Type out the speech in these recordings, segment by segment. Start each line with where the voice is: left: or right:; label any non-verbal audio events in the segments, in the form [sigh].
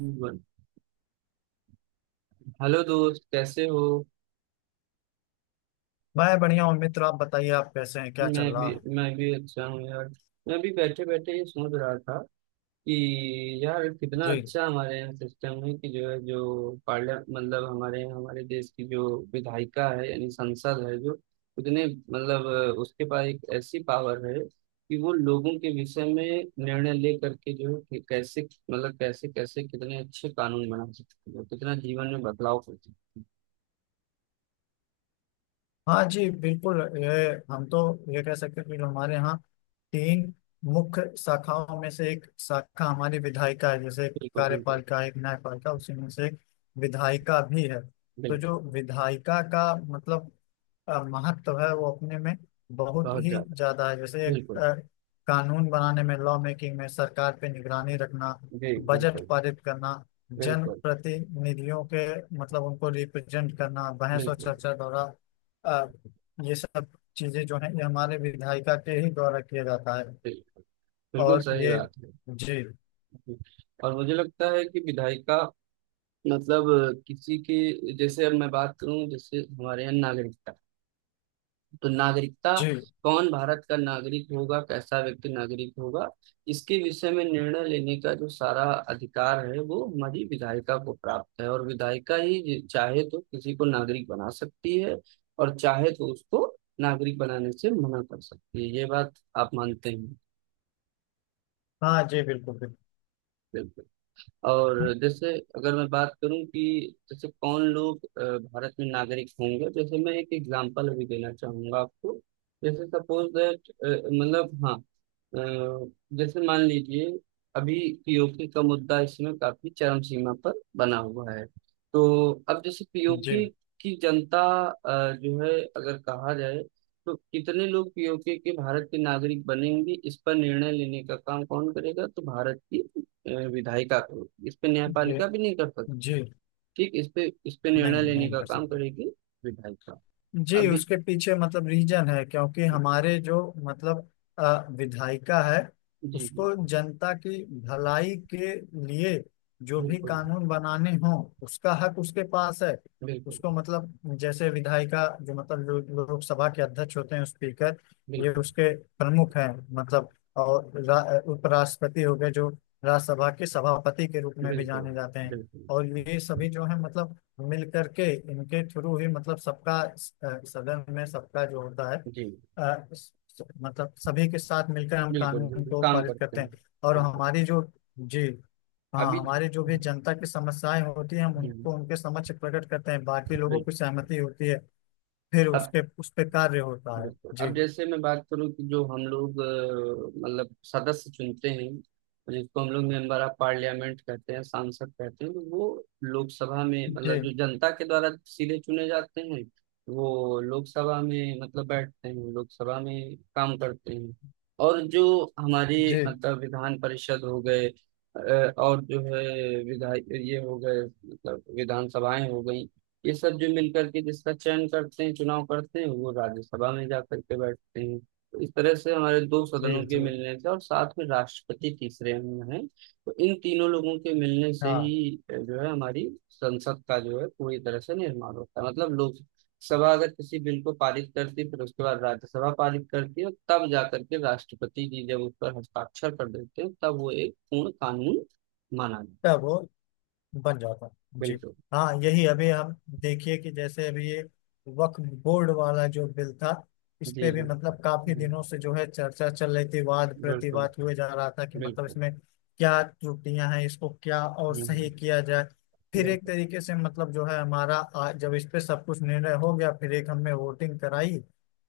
right: बोल। हेलो दोस्त कैसे हो।
left: मैं बढ़िया हूँ मित्र। आप बताइए, आप कैसे हैं? क्या
right: मैं
left: चल रहा
right: भी
left: है?
right: मैं भी अच्छा हूँ यार। मैं भी बैठे बैठे ये सोच रहा था कि यार कितना
left: जी।
right: अच्छा हमारे यहाँ सिस्टम है कि जो है जो पार्लियामेंट मतलब हमारे यहाँ हमारे देश की जो विधायिका है यानी संसद है जो उतने मतलब उसके पास एक ऐसी पावर है कि वो लोगों के विषय में निर्णय ले करके जो है कि कैसे मतलब कैसे कैसे कितने अच्छे कानून बना सकती है कितना जीवन में बदलाव कर सकती है।
left: हाँ जी, बिल्कुल। ये हम तो ये कह सकते हैं कि जो हमारे यहाँ तीन मुख्य शाखाओं में से एक शाखा हमारी विधायिका है, जैसे एक
right: बिल्कुल बिल्कुल।
left: कार्यपालिका है, एक न्यायपालिका, उसी में से एक विधायिका भी है। तो
right: बिल्कुल।
left: जो विधायिका का मतलब महत्व है वो अपने में बहुत
right: बहुत
left: ही
right: ज्यादा।
left: ज्यादा है, जैसे एक
right: बिल्कुल।
left: कानून बनाने में, लॉ मेकिंग में, सरकार पे निगरानी रखना,
right: जी
left: बजट
right: बिल्कुल।
left: पारित करना,
right: बिल्कुल।
left: जनप्रतिनिधियों के मतलब उनको रिप्रेजेंट करना, बहस और
right: बिल्कुल।
left: चर्चा द्वारा, अ, ये सब चीजें जो है ये हमारे विधायिका के ही द्वारा किया जाता है।
right: बिल्कुल। बिल्कुल
left: और
right: सही
left: ये
right: बात है।
left: जी
right: और मुझे लगता है कि विधायिका मतलब किसी के जैसे अब मैं बात करूं जैसे हमारे यहाँ नागरिकता तो नागरिकता
left: जी।
right: कौन भारत का नागरिक होगा कैसा व्यक्ति नागरिक होगा। इसके विषय में निर्णय लेने का जो सारा अधिकार है वो हमारी विधायिका को प्राप्त है और विधायिका ही चाहे तो किसी को नागरिक बना सकती है और चाहे तो उसको नागरिक बनाने से मना कर सकती है। ये बात आप मानते हैं।
left: हाँ जी, बिल्कुल बिल्कुल।
right: बिल्कुल। और जैसे अगर मैं बात करूं कि जैसे कौन लोग भारत में नागरिक होंगे जैसे मैं एक एग्जांपल अभी देना चाहूंगा आपको। जैसे सपोज दैट मतलब हाँ, अ, जैसे मान लीजिए अभी पीओके का मुद्दा इस समय काफी चरम सीमा पर बना हुआ है। तो अब जैसे
left: जी
right: पीओके की जनता जो है अगर कहा जाए तो कितने लोग पीओके के भारत के नागरिक बनेंगे इस पर निर्णय लेने का काम कौन करेगा। तो भारत की विधायिका करेगी। इस पे
left: जी
right: न्यायपालिका भी नहीं कर सकती।
left: जी।
right: ठीक इस पे
left: नहीं,
right: निर्णय लेने
left: नहीं
right: का
left: कर
right: काम
left: सकते।
right: करेगी विधायिका।
left: जी,
right: अभी
left: उसके पीछे मतलब रीजन है, क्योंकि हमारे जो मतलब विधायिका है
right: जी जी।
left: उसको जनता की भलाई के लिए जो भी
right: बिल्कुल
left: कानून बनाने हों उसका हक उसके पास है।
right: बिल्कुल।
left: उसको मतलब, जैसे विधायिका, जो मतलब लोकसभा के अध्यक्ष होते हैं, स्पीकर, ये
right: बिल्कुल
left: उसके प्रमुख हैं। मतलब और उपराष्ट्रपति हो गए जो राज्यसभा के सभापति के रूप में भी
right: बिल्कुल।
left: जाने जाते हैं।
right: बिल्कुल।
left: और ये सभी जो है मतलब मिल करके, इनके थ्रू ही मतलब सबका सदन में सबका जो होता है,
right: जी
left: अ, स- मतलब सभी के साथ मिलकर हम
right: बिल्कुल।
left: कानून
right: बिल्कुल
left: को
right: काम
left: पारित
right: करते
left: करते
right: हैं।
left: हैं, और
right: बिल्कुल।
left: हमारी जो जी हाँ।
right: अभी
left: हमारी जो भी
right: हम्म,
left: जनता की समस्याएं होती हैं हम
right: बिल्कुल।
left: उनको उनके समक्ष प्रकट करते हैं, बाकी लोगों की सहमति होती है, फिर
right: अब
left: उसके उस पे कार्य होता है
right: बिल्कुल।
left: जी
right: अब जैसे मैं बात करूं कि जो हम लोग मतलब सदस्य चुनते हैं जिसको हम लोग मेंबर ऑफ पार्लियामेंट कहते हैं सांसद कहते हैं तो वो लोकसभा में
left: जी
right: मतलब जो जनता के द्वारा सीधे चुने जाते हैं वो लोकसभा में मतलब बैठते हैं लोकसभा में काम करते हैं। और जो हमारी
left: जी
right: मतलब विधान परिषद हो गए, और जो है विधायक ये हो गए मतलब विधानसभाएं हो गई। ये सब जो मिलकर के जिसका चयन करते हैं चुनाव करते हैं वो राज्यसभा में जाकर के बैठते हैं। तो इस तरह से हमारे दो
left: जी
right: सदनों के
left: जी
right: मिलने से और साथ में राष्ट्रपति तीसरे में है तो इन तीनों लोगों के मिलने से
left: हाँ।
right: ही जो है हमारी संसद का जो है पूरी तरह से निर्माण होता है। मतलब लोकसभा अगर किसी बिल को पारित करती है फिर उसके बाद राज्यसभा पारित करती है और तब जाकर के राष्ट्रपति जी जब उस पर हस्ताक्षर कर देते हैं तब वो एक पूर्ण कानून माना जाता है।
left: तब बन जाता है जी।
right: बिल्कुल।
left: हाँ, यही अभी हम देखिए कि जैसे अभी ये वक्फ बोर्ड वाला जो बिल था, इस
right: जी
left: पे भी
right: जी।
left: मतलब काफी
right: हम्म,
left: दिनों से जो है चर्चा चल रही थी, वाद
right: बिल्कुल
left: प्रतिवाद हुए जा रहा था कि मतलब
right: बिल्कुल।
left: इसमें क्या त्रुटियां हैं, इसको क्या और सही
right: हम्म
left: किया जाए। फिर एक
right: बिल्कुल।
left: तरीके से मतलब जो है हमारा जब इस पे सब कुछ निर्णय हो गया फिर एक हमने वोटिंग कराई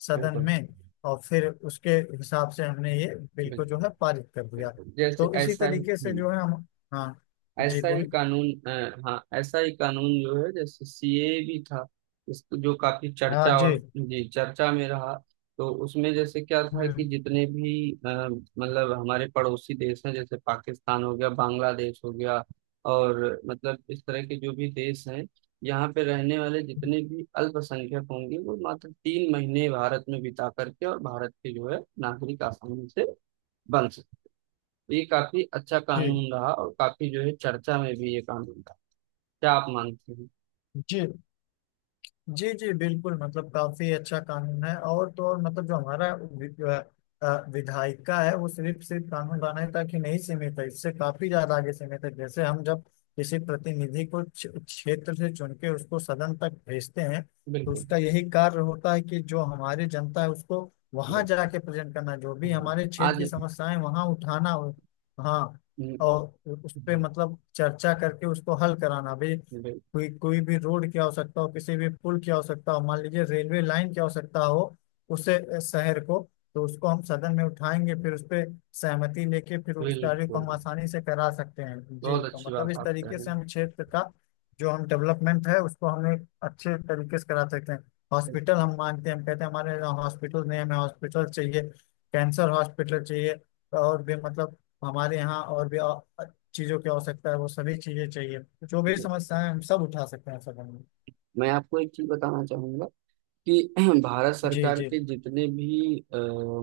left: सदन
right: बिल्कुल।
left: में, और फिर उसके हिसाब से हमने ये बिल को जो
right: बिल्कुल।
left: है पारित कर दिया।
right: बिल्कुल जैसे
left: तो इसी
right: ऐसा ही।
left: तरीके से जो है हम। हाँ जी,
right: ऐसा ही
left: बोलिए।
right: कानून हाँ, ऐसा ही कानून जो है जैसे सीए भी था। इसको जो काफी
left: हाँ
right: चर्चा,
left: जी।
right: और जी चर्चा में रहा। तो उसमें जैसे क्या था कि
left: हम्म,
right: जितने भी मतलब हमारे पड़ोसी देश हैं जैसे पाकिस्तान हो गया बांग्लादेश हो गया और मतलब इस तरह के जो भी देश हैं, यहाँ पे रहने वाले जितने भी अल्पसंख्यक होंगे वो मात्र तीन महीने भारत में बिता करके और भारत के जो है नागरिक आसानी से बन सकते हैं। तो ये काफी अच्छा
left: जी।
right: कानून रहा और काफी जो है चर्चा में भी ये कानून रहा। क्या आप मानते हैं।
left: जी जी जी बिल्कुल। मतलब काफी अच्छा कानून है, और तो और मतलब जो हमारा विधायिका है वो सिर्फ सिर्फ कानून बनाने तक ही नहीं सीमित है, इससे काफी ज्यादा आगे सीमित है। जैसे हम जब किसी प्रतिनिधि को क्षेत्र से चुन के उसको सदन तक भेजते हैं, तो
right: बिल्कुल
left: उसका यही कार्य होता है कि जो हमारी जनता है उसको वहां
right: बिल्कुल।
left: जाके प्रेजेंट करना, जो भी
right: हाँ।
left: हमारे क्षेत्र
right: आज
left: की समस्याएं वहां उठाना हो। हाँ,
right: हम्म,
left: और उस पे
right: हम्म,
left: मतलब चर्चा करके उसको हल कराना भी,
right: बिल-
left: कोई कोई भी रोड की आवश्यकता हो, किसी भी पुल की आवश्यकता हो, मान लीजिए रेलवे लाइन की आवश्यकता हो, उससे शहर को, तो उसको हम सदन में उठाएंगे, फिर उस पे सहमति लेके फिर उस कार्य को
right: बिल्कुल
left: हम आसानी से करा सकते हैं जी।
right: बहुत
left: तो
right: अच्छी
left: मतलब
right: बात
left: इस
right: आप कह
left: तरीके
right: रहे
left: से हम क्षेत्र का जो हम डेवलपमेंट है उसको हमें अच्छे तरीके से करा सकते हैं। हॉस्पिटल, हम मानते हैं, हम कहते हैं हमारे यहाँ हॉस्पिटल नहीं, हमें हॉस्पिटल चाहिए, कैंसर हॉस्पिटल चाहिए, और भी मतलब हमारे यहाँ और भी चीजों की आवश्यकता है, वो सभी चीजें चाहिए, जो भी
right: हैं।
left: समस्याएं हम सब उठा सकते हैं सदन में।
right: मैं आपको एक चीज बताना चाहूंगा कि [clears throat] भारत
left: जी
right: सरकार
left: जी
right: के जितने भी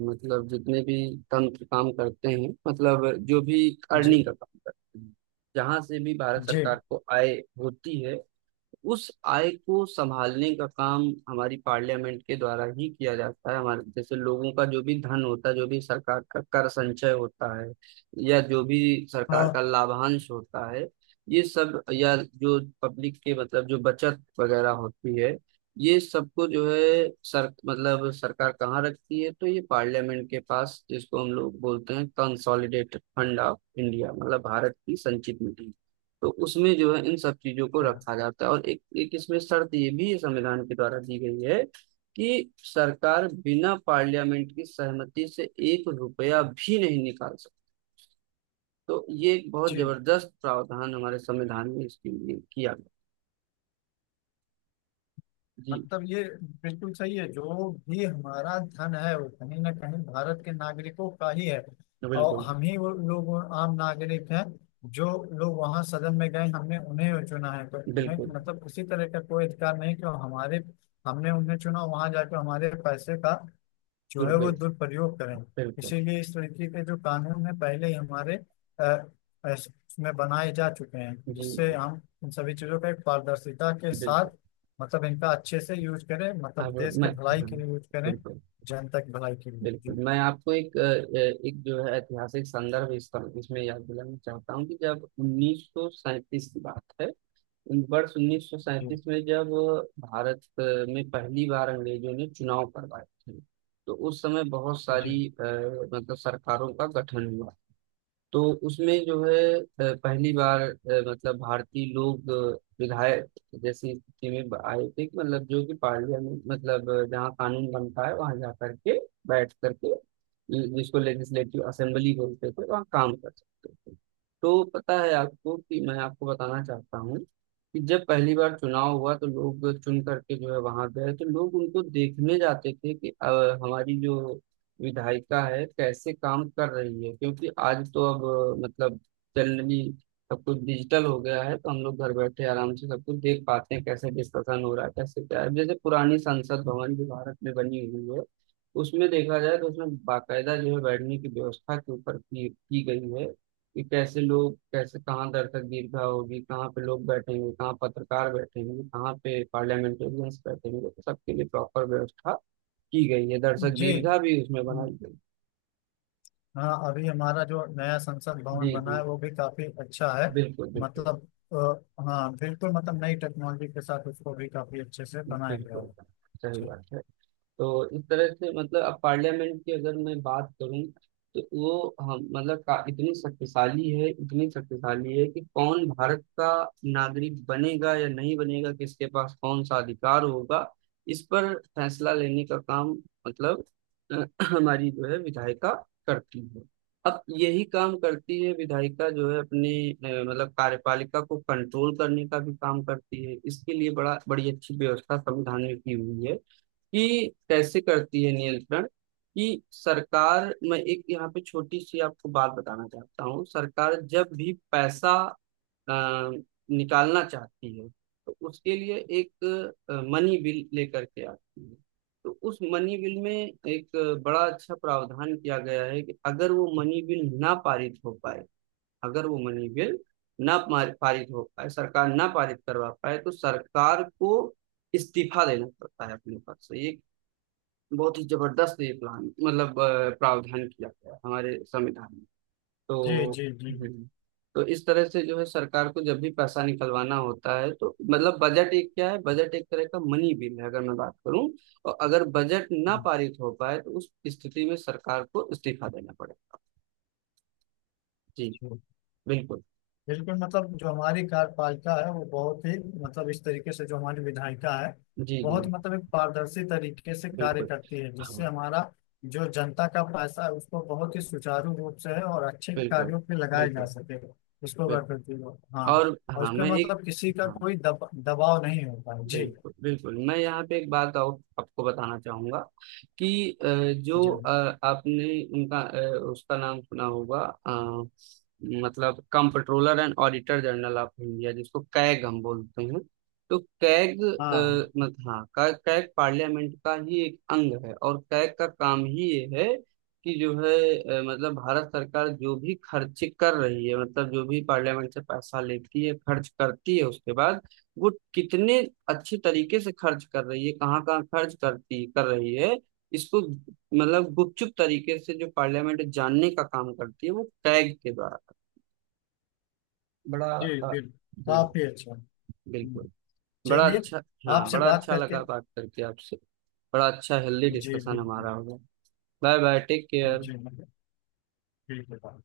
right: मतलब जितने भी तंत्र काम करते हैं मतलब जो भी
left: जी
right: अर्निंग का काम करते हैं, जहाँ से भी भारत
left: जी
right: सरकार को आय होती है उस आय को संभालने का काम हमारी पार्लियामेंट के द्वारा ही किया जाता है। हमारे जैसे लोगों का जो भी धन होता है, जो भी सरकार का कर संचय होता है, या जो भी सरकार
left: हाँ
right: का लाभांश होता है, ये सब या जो पब्लिक के मतलब जो बचत वगैरह होती है, ये सबको जो है सर मतलब सरकार कहाँ रखती है तो ये पार्लियामेंट के पास, जिसको हम लोग बोलते हैं कंसोलिडेटेड फंड ऑफ इंडिया मतलब भारत की संचित निधि। तो उसमें जो है इन सब चीजों को
left: हाँ,
right: रखा जाता है और एक एक इसमें शर्त ये भी संविधान के द्वारा दी गई है कि सरकार बिना पार्लियामेंट की सहमति से एक रुपया भी नहीं निकाल सकती। तो ये एक बहुत
left: जी।
right: जबरदस्त प्रावधान हमारे संविधान में इसके लिए किया गया। जी।
left: मतलब ये बिल्कुल सही है, जो भी हमारा धन है वो कहीं ना कहीं भारत के नागरिकों का ही है, और
right: बिल्कुल।
left: हम ही वो लोग, वो आम नागरिक हैं जो लोग वहां सदन में गए हमने उन्हें चुना है, तो उन्हें
right: बिल्कुल।
left: मतलब किसी तरह का कोई अधिकार नहीं कि वो हमारे, हमने उन्हें चुना वहां जाकर हमारे पैसे का जो है वो
right: दुरुपयोग।
left: दुरुपयोग करें।
right: बिल्कुल।
left: इसीलिए इस तरीके के जो कानून है पहले ही हमारे उसमें बनाए जा चुके हैं,
right: जी
left: जिससे
right: जी,
left: हम इन सभी चीजों का एक पारदर्शिता के
right: बिल्कुल।
left: साथ मतलब इनका अच्छे से यूज करें, मतलब
right: अब
left: देश
right: मैं
left: के भलाई
right: हाँ,
left: के लिए यूज करें,
right: बिल्कुल
left: जनता की भलाई के लिए
right: बिल्कुल,
left: जी।
right: मैं आपको एक एक जो है ऐतिहासिक संदर्भ इस इसमें याद दिलाना चाहता हूँ कि जब 1937 की बात है, वर्ष
left: जी
right: 1937 में जब भारत में पहली बार अंग्रेजों ने चुनाव करवाए थे। तो उस समय बहुत
left: जी
right: सारी मतलब सरकारों का गठन हुआ। तो उसमें जो है पहली बार मतलब भारतीय लोग विधायक जैसी स्थिति में आए थे कि मतलब जो कि पार्लियामेंट मतलब जहाँ कानून बनता है वहां जा करके बैठ करके जिसको लेजिस्लेटिव असेंबली बोलते थे वहाँ काम कर सकते थे। तो पता है आपको, कि मैं आपको बताना चाहता हूँ कि जब पहली बार चुनाव हुआ तो लोग चुन करके जो है वहां गए तो लोग उनको देखने जाते थे कि हमारी जो विधायिका है कैसे काम कर रही है, क्योंकि आज तो अब मतलब जनरली सब कुछ डिजिटल हो गया है तो हम लोग घर बैठे आराम से सब कुछ देख पाते हैं कैसे डिस्कशन हो रहा है कैसे क्या है। जैसे पुरानी संसद भवन जो भारत में बनी हुई है उसमें देखा जाए तो उसमें बाकायदा जो है बैठने की व्यवस्था के ऊपर की गई है कि कैसे लोग कैसे कहाँ दर्शक दीर्घा होगी कहाँ पे लोग बैठेंगे कहाँ पत्रकार बैठेंगे कहाँ पे पार्लियामेंटेरियंस बैठेंगे, तो सबके लिए प्रॉपर व्यवस्था की गई है, दर्शक
left: जी
right: दीर्घा भी उसमें बनाई गई।
left: हाँ। अभी हमारा जो नया संसद
right: जी
left: भवन बना
right: जी।
left: है वो भी काफी अच्छा है,
right: बिल्कुल बिल्कुल।
left: मतलब हाँ बिल्कुल, मतलब नई टेक्नोलॉजी के साथ उसको भी काफी अच्छे से बनाया गया
right: बिल्कुल
left: है।
right: सही
left: जी
right: बात है। तो इस तरह से मतलब अब पार्लियामेंट की अगर मैं बात करूं तो वो हम मतलब इतनी शक्तिशाली है कि कौन भारत का नागरिक बनेगा या नहीं बनेगा किसके पास कौन सा अधिकार होगा इस पर फैसला लेने का काम मतलब अ, [clears throat] हमारी जो है विधायिका करती है। अब यही काम करती है विधायिका जो है, अपने मतलब कार्यपालिका को कंट्रोल करने का भी काम करती है। इसके लिए बड़ा बड़ी अच्छी व्यवस्था संविधान में की हुई है कि कैसे करती है नियंत्रण। कि सरकार, मैं एक यहाँ पे छोटी सी आपको बात बताना चाहता हूँ, सरकार जब भी पैसा अ, निकालना चाहती है तो उसके लिए एक मनी बिल लेकर के आती है। तो उस मनी बिल में एक बड़ा अच्छा प्रावधान किया गया है कि अगर वो मनी बिल ना पारित हो पाए, अगर वो मनी बिल ना मार- पारित हो पाए, सरकार ना पारित करवा पाए, तो सरकार को इस्तीफा देना पड़ता है अपने पद से। ये बहुत ही जबरदस्त ये प्लान मतलब प्रावधान किया गया है हमारे संविधान में।
left: जी
right: तो
left: जी
right: हम्म, तो इस तरह से जो है सरकार को जब भी पैसा निकलवाना होता है तो मतलब बजट एक क्या है, बजट एक तरह का मनी बिल है अगर मैं बात करूं, और अगर बजट ना
left: जी।
right: पारित हो पाए तो उस स्थिति में सरकार को इस्तीफा देना पड़ेगा। जी।
left: तो
right: बिल्कुल।
left: बिल्कुल मतलब जो हमारी कार्यपालिका है वो बहुत ही मतलब इस तरीके से जो हमारी विधायिका है
right: जी जी।
left: बहुत मतलब एक पारदर्शी तरीके से कार्य
right: बिल्कुल।
left: करती है, जिससे
right: हाँ।
left: हमारा जो जनता का पैसा है उसको बहुत ही सुचारू रूप से है और अच्छे
right: बिल्कुल
left: कार्यों पे लगाया जा
right: बिल्कुल।
left: सके। उसको कर
right: बिल्कुल।
left: करती हो हाँ।
right: और
left: और
right: हाँ,
left: इसके
right: मैं एक
left: मतलब किसी का
right: हाँ,
left: कोई दबाव नहीं होता है। जी
right: बिल्कुल बिल्कुल, मैं यहाँ पे एक बात और आपको बताना चाहूंगा कि जो
left: जी
right: आपने उनका अ, उसका नाम सुना होगा अ, मतलब comptroller and auditor general of India जिसको कैग हम बोलते हैं। तो कैग
left: हाँ
right: अ, मत हाँ का- कैग पार्लियामेंट का ही एक अंग है और कैग का काम ही ये है कि जो है मतलब भारत सरकार जो भी खर्च कर रही है मतलब जो भी पार्लियामेंट से पैसा लेती है खर्च करती है, उसके बाद वो कितने अच्छे तरीके से खर्च कर रही है कहाँ कहाँ खर्च करती कर रही है, इसको मतलब गुपचुप तरीके से जो पार्लियामेंट जानने का काम करती है वो टैग के द्वारा। बड़ा
left: जी
right: अ,
left: बिल्कुल,
right: जी,
left: काफी अच्छा। हम्म,
right: बिल्कुल। बड़ा
left: चलिए।
right: अच्छा। हाँ
left: आपसे
right: बड़ा
left: बात
right: अच्छा
left: करके
right: लगा बात करके आपसे। बड़ा अच्छा हेल्दी
left: जी
right: डिस्कशन हमारा
left: बिल्कुल।
right: होगा। Bye bye. Take care.
left: जी मतलब ठीक है।